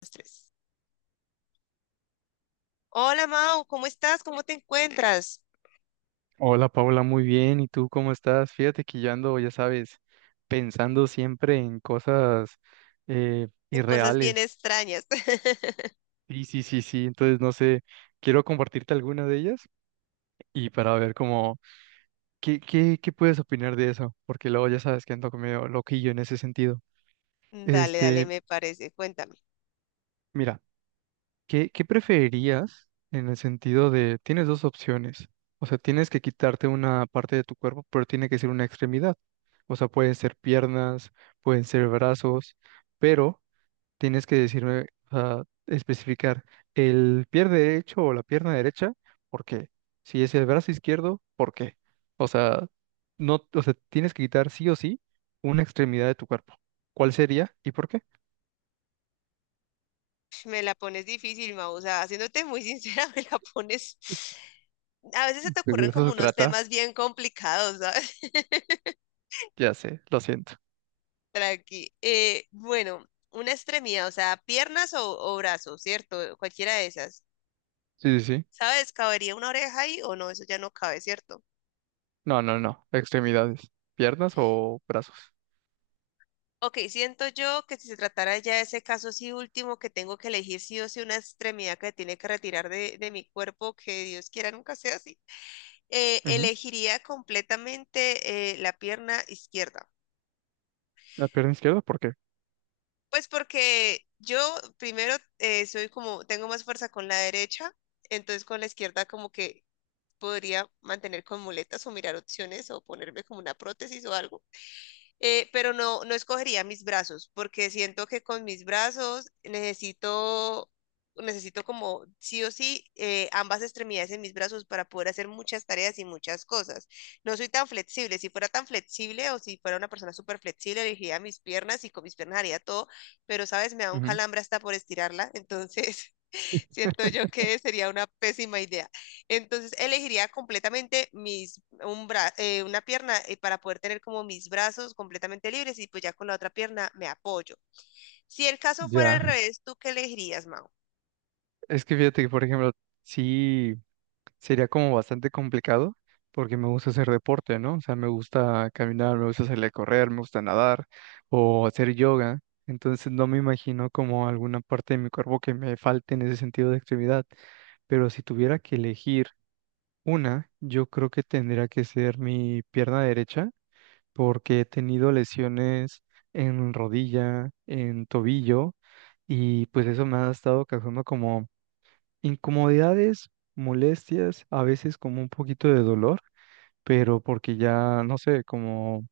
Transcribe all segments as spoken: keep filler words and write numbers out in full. Los tres. Hola, Mau, ¿cómo estás? ¿Cómo te encuentras? Hola Paula, muy bien. ¿Y tú cómo estás? Fíjate que yo ando, ya sabes, pensando siempre en cosas eh, En cosas bien irreales. extrañas. Sí, sí, sí, sí. Entonces, no sé, quiero compartirte alguna de ellas y para ver cómo, qué, qué, qué puedes opinar de eso, porque luego ya sabes que ando medio loquillo en ese sentido. Dale, dale, Este, me parece. Cuéntame. mira. ¿Qué, qué preferirías en el sentido de, tienes dos opciones? O sea, tienes que quitarte una parte de tu cuerpo, pero tiene que ser una extremidad. O sea, pueden ser piernas, pueden ser brazos, pero tienes que decirme, o sea, especificar el pie derecho o la pierna derecha, ¿por qué? Si es el brazo izquierdo, ¿por qué? O sea, no, o sea, tienes que quitar sí o sí una extremidad de tu cuerpo. ¿Cuál sería y por qué? Me la pones difícil, Mau. O sea, haciéndote muy sincera, me la pones. A veces se te Pues de ocurren eso como se unos trata, temas bien complicados, ¿sabes? ya sé, lo siento. Tranqui. Eh, bueno, una extremidad, o sea, piernas o, o brazos, ¿cierto? Cualquiera de esas. Sí, sí, sí. ¿Sabes? ¿Cabería una oreja ahí o no? Eso ya no cabe, ¿cierto? No, no, no. Extremidades. ¿Piernas o brazos? Ok, siento yo que si se tratara ya de ese caso sí último, que tengo que elegir sí o sí una extremidad que tiene que retirar de, de mi cuerpo, que Dios quiera nunca sea así, eh, Ujú. elegiría completamente eh, la pierna izquierda. La pierna izquierda, ¿por qué? Pues porque yo primero eh, soy como, tengo más fuerza con la derecha, entonces con la izquierda como que podría mantener con muletas o mirar opciones o ponerme como una prótesis o algo eh, pero no, no escogería mis brazos, porque siento que con mis brazos necesito, necesito como sí o sí eh, ambas extremidades en mis brazos para poder hacer muchas tareas y muchas cosas. No soy tan flexible. Si fuera tan flexible o si fuera una persona súper flexible, elegiría mis piernas y con mis piernas haría todo, pero sabes, me da un Ujú. calambre hasta por estirarla, entonces… Siento yo que sería una pésima idea. Entonces elegiría completamente mis un bra- eh, una pierna eh, para poder tener como mis brazos completamente libres y pues ya con la otra pierna me apoyo. Si el caso fuera al Ya. revés, ¿tú qué elegirías, Mau? Es que fíjate que, por ejemplo, sí sería como bastante complicado porque me gusta hacer deporte, ¿no? O sea, me gusta caminar, me gusta salir a correr, me gusta nadar o hacer yoga. Entonces no me imagino como alguna parte de mi cuerpo que me falte en ese sentido de actividad. Pero si tuviera que elegir una, yo creo que tendría que ser mi pierna derecha porque he tenido lesiones en rodilla, en tobillo, y pues eso me ha estado causando como incomodidades, molestias, a veces como un poquito de dolor, pero porque ya, no sé, como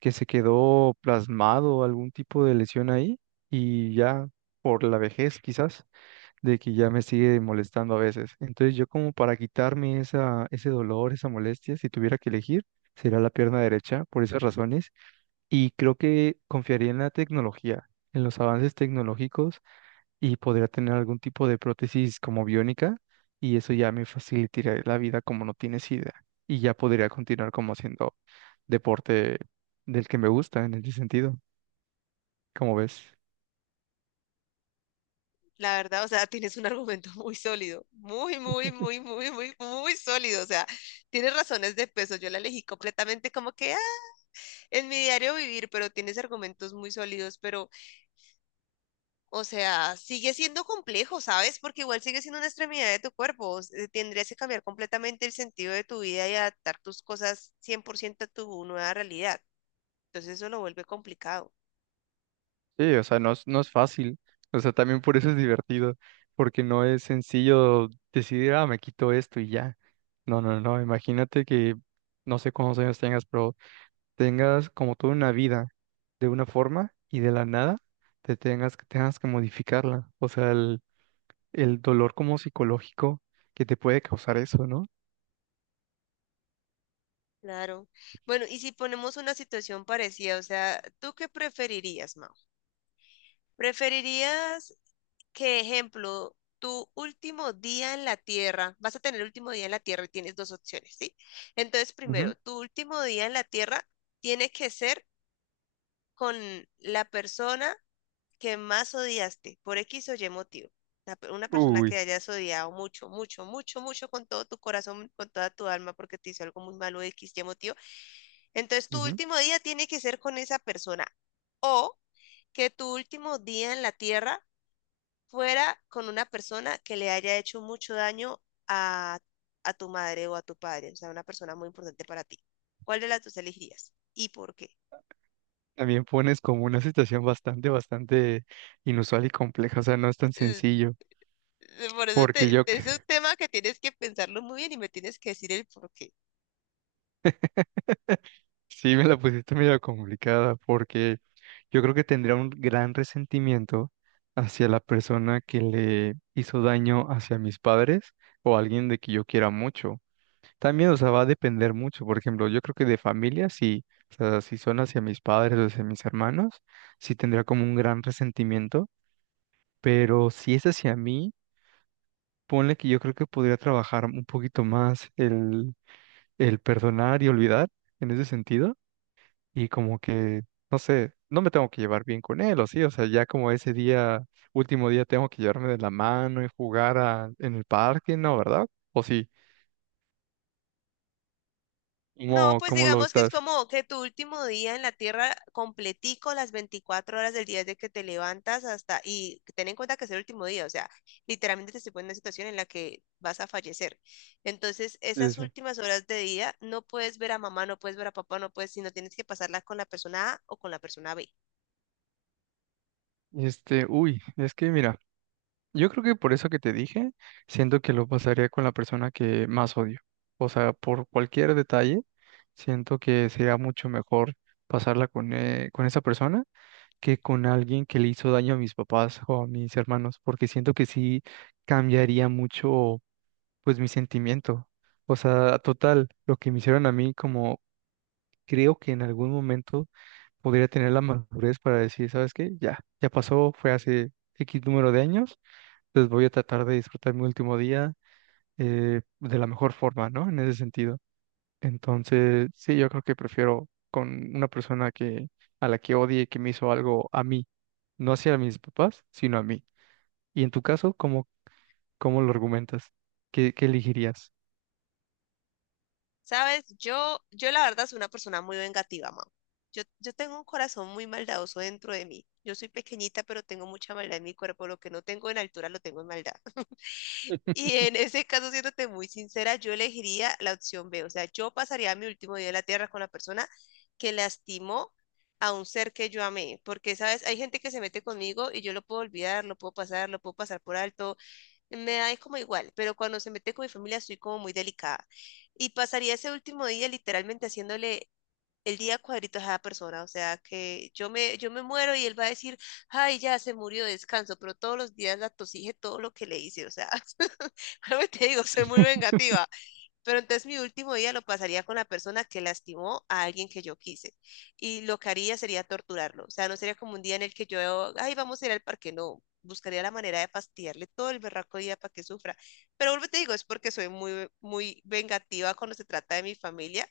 que se quedó plasmado algún tipo de lesión ahí y ya por la vejez quizás, de que ya me sigue molestando a veces. Entonces yo como para quitarme esa, ese dolor, esa molestia, si tuviera que elegir, sería la pierna derecha por esas razones y creo que confiaría en la tecnología, en los avances tecnológicos y podría tener algún tipo de prótesis como biónica y eso ya me facilitaría la vida como no tienes idea. Y ya podría continuar como haciendo deporte del que me gusta en ese sentido, como ves. La verdad, o sea, tienes un argumento muy sólido, muy, muy, muy, muy, muy, muy sólido. O sea, tienes razones de peso. Yo la elegí completamente como que ah, en mi diario vivir, pero tienes argumentos muy sólidos, pero… O sea, sigue siendo complejo, ¿sabes? Porque igual sigue siendo una extremidad de tu cuerpo. eh, Tendrías que cambiar completamente el sentido de tu vida y adaptar tus cosas cien por ciento a tu nueva realidad. Entonces eso lo vuelve complicado. Sí, o sea, no es, no es fácil. O sea, también por eso es divertido, porque no es sencillo decidir, ah, me quito esto y ya. No, no, no, imagínate que no sé cuántos años tengas, pero tengas como toda una vida de una forma y de la nada te tengas, que- tengas que modificarla. O sea, el, el dolor como psicológico que te puede causar eso, ¿no? Claro. Bueno, y si ponemos una situación parecida, o sea, ¿tú qué preferirías, Mau? ¿Preferirías que, ejemplo, tu último día en la Tierra, vas a tener el último día en la Tierra y tienes dos opciones, ¿sí? Entonces, Ujú. primero, tu último día en la Tierra tiene que ser con la persona que más odiaste por X o Y motivo. La pe- Una persona que Uy. hayas odiado mucho, mucho, mucho, mucho con todo tu corazón, con toda tu alma, porque te hizo algo muy malo, X, Y motivo. Entonces, tu Ujú. último día tiene que ser con esa persona. O que tu último día en la tierra fuera con una persona que le haya hecho mucho daño a, a tu madre o a tu padre, o sea, una persona muy importante para ti. ¿Cuál de las dos elegirías y por qué? También pones como una situación bastante, bastante inusual y compleja, o sea, no es tan sencillo, Por eso porque te, yo te- es un tema que tienes que pensarlo muy bien y me tienes que decir el por qué. sí, me la pusiste medio complicada porque yo creo que tendría un gran resentimiento hacia la persona que le hizo daño hacia mis padres o alguien de que yo quiera mucho. También, o sea, va a depender mucho. Por ejemplo, yo creo que de familia, sí, o sea, si son hacia mis padres o hacia mis hermanos, sí tendría como un gran resentimiento. Pero si es hacia mí, ponle que yo creo que podría trabajar un poquito más el, el perdonar y olvidar en ese sentido y como que, no sé, no me tengo que llevar bien con él, o sí, o sea, ya como ese día, último día tengo que llevarme de la mano y jugar a- en el parque, ¿no? ¿Verdad? O sí, No, ¿cómo, pues cómo lo digamos que es estás? como que tu último día en la tierra completico, las veinticuatro horas del día desde que te levantas hasta, y ten en cuenta que es el último día, o sea, literalmente te se pone en una situación en la que vas a fallecer. Entonces, Sí, esas sí, últimas horas de día no puedes ver a mamá, no puedes ver a papá, no puedes, sino tienes que pasarlas con la persona A o con la persona B. sí. Este, uy, es que mira, yo creo que por eso que te dije, siento que lo pasaría con la persona que más odio. O sea, por cualquier detalle, siento que sería mucho mejor pasarla con, eh, con esa persona que con alguien que le hizo daño a mis papás o a mis hermanos, porque siento que sí cambiaría mucho, pues, mi sentimiento. O sea, total, lo que me hicieron a mí, como creo que en algún momento podría tener la madurez para decir, ¿sabes qué? Ya, ya pasó, fue hace X número de años, pues voy a tratar de disfrutar mi último día eh, de la mejor forma, ¿no? En ese sentido. Entonces, sí, yo creo que prefiero con una persona que a la que odie que me hizo algo a mí, no hacia mis papás, sino a mí. Y en tu caso, ¿cómo, cómo lo argumentas? ¿Qué, qué elegirías? Sabes, yo, yo la verdad soy una persona muy vengativa, mam. Yo, yo tengo un corazón muy maldadoso dentro de mí. Yo soy pequeñita, pero tengo mucha maldad en mi cuerpo. Lo que no tengo en altura, lo tengo en maldad. Y en ese caso, siéndote muy sincera, yo elegiría la opción B. O sea, yo pasaría mi último día en la tierra con la persona que lastimó a un ser que yo amé. Porque, sabes, hay gente que se mete conmigo y yo lo puedo olvidar, lo puedo pasar, lo puedo pasar por alto. Me da como igual, pero cuando se mete con mi familia estoy como muy delicada. Y pasaría ese último día literalmente haciéndole el día cuadritos a cada persona. O sea, que yo me, yo me muero y él va a decir, ay, ya se murió, descanso, pero todos los días la tosije todo lo que le hice. O sea, algo te digo, soy muy vengativa. Pero entonces mi último día lo pasaría con la persona que lastimó a alguien que yo quise. Y lo que haría sería torturarlo. O sea, no sería como un día en el que yo, ay, vamos a ir al parque. No, buscaría la manera de fastidiarle todo el berraco día para que sufra. Pero vuelvo y te digo, es porque soy muy, muy vengativa cuando se trata de mi familia.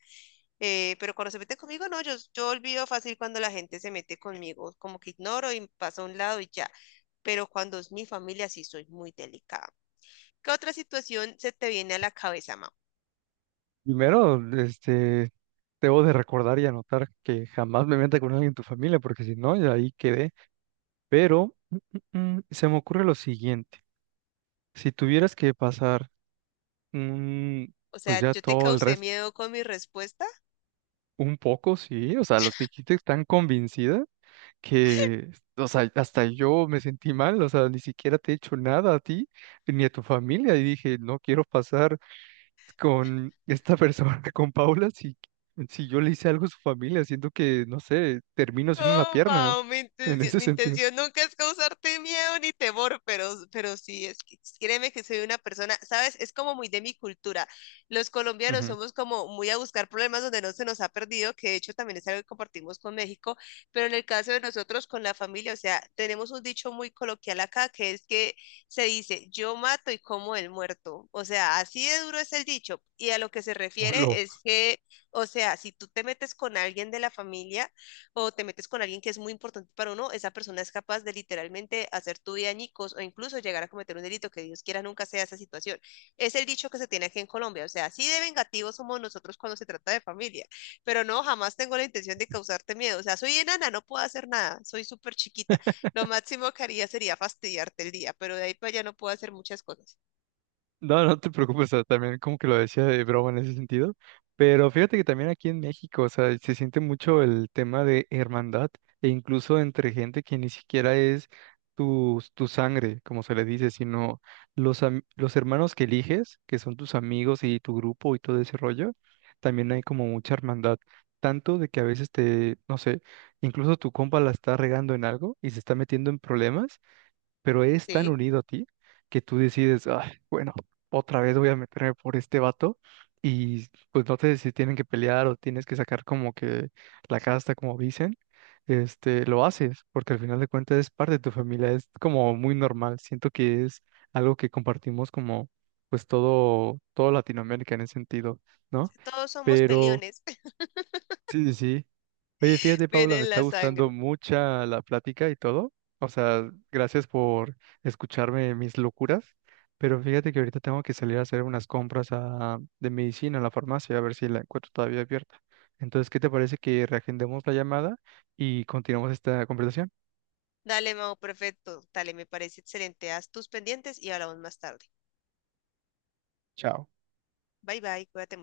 eh, Pero cuando se mete conmigo, no, yo, yo olvido fácil cuando la gente se mete conmigo. Como que ignoro y paso a un lado y ya. Pero cuando es mi familia, sí soy muy delicada. ¿Qué otra situación se te viene a la cabeza, Mau? Primero, este, debo de recordar y anotar que jamás me meta con alguien en tu familia, porque si no, ya ahí quedé. Pero mm, se me ocurre lo siguiente. Si tuvieras que pasar, mm, O pues sea, ya yo te todo el causé resto, miedo con mi respuesta. un poco, sí, o sea, los dijiste tan convencida que, o sea, hasta yo me sentí mal, o sea, ni siquiera te he hecho nada a ti ni a tu familia. Y dije, no quiero pasar con esta persona, con Paula, si, si yo le hice algo a su familia, siento que, no sé, termino sin una No, pierna Pau, mi en intención, ese mi sentido. intención nunca es causarte miedo ni temor, pero, pero sí, es que créeme que soy una persona, ¿sabes? Es como muy de mi cultura. Los colombianos Ujú. somos como muy a buscar problemas donde no se nos ha perdido, que de hecho también es algo que compartimos con México, pero en el caso de nosotros con la familia, o sea, tenemos un dicho muy coloquial acá, que es que se dice, yo mato y como el muerto. O sea, así de duro es el dicho. Y a lo que se refiere Hola. es que… O sea, si tú te metes con alguien de la familia, o te metes con alguien que es muy importante para uno, esa persona es capaz de literalmente hacer tu vida añicos o incluso llegar a cometer un delito que Dios quiera nunca sea esa situación. Es el dicho que se tiene aquí en Colombia, o sea, así de vengativos somos nosotros cuando se trata de familia, pero no, jamás tengo la intención de causarte miedo, o sea, soy enana, no puedo hacer nada, soy súper chiquita, lo máximo que haría sería fastidiarte el día, pero de ahí para allá no puedo hacer muchas cosas, No, no te preocupes, o sea, también como que lo decía de broma en ese sentido, pero fíjate que también aquí en México, o sea, se siente mucho el tema de hermandad e incluso entre gente que ni siquiera es tu, tu sangre, como se le dice, sino los, am- los hermanos que eliges, que son tus amigos y tu grupo y todo ese rollo, también hay como mucha hermandad, tanto de que a veces te, no sé, incluso tu compa la está regando en algo y se está metiendo en problemas pero es tan ¿sí? unido a ti que tú decides, "Ay, bueno, otra vez voy a meterme por este vato y pues no te si tienen que pelear o tienes que sacar como que la casta, como dicen, este, lo haces, porque al final de cuentas es parte de tu familia, es como muy normal, siento que es algo que compartimos como pues todo, todo Latinoamérica en ese sentido, ¿no? Todos somos Pero peliones, sí, sí, sí. Oye, fíjate, Paula, viene me en está la gustando sangre. mucha la plática y todo. O sea, gracias por escucharme mis locuras. Pero fíjate que ahorita tengo que salir a hacer unas compras a- de medicina a la farmacia, a ver si la encuentro todavía abierta. Entonces, ¿qué te parece que reagendemos la llamada y continuamos esta conversación? Dale, Mau, perfecto. Dale, me parece excelente. Haz tus pendientes y hablamos más tarde. Chao. Bye bye, cuídate mucho.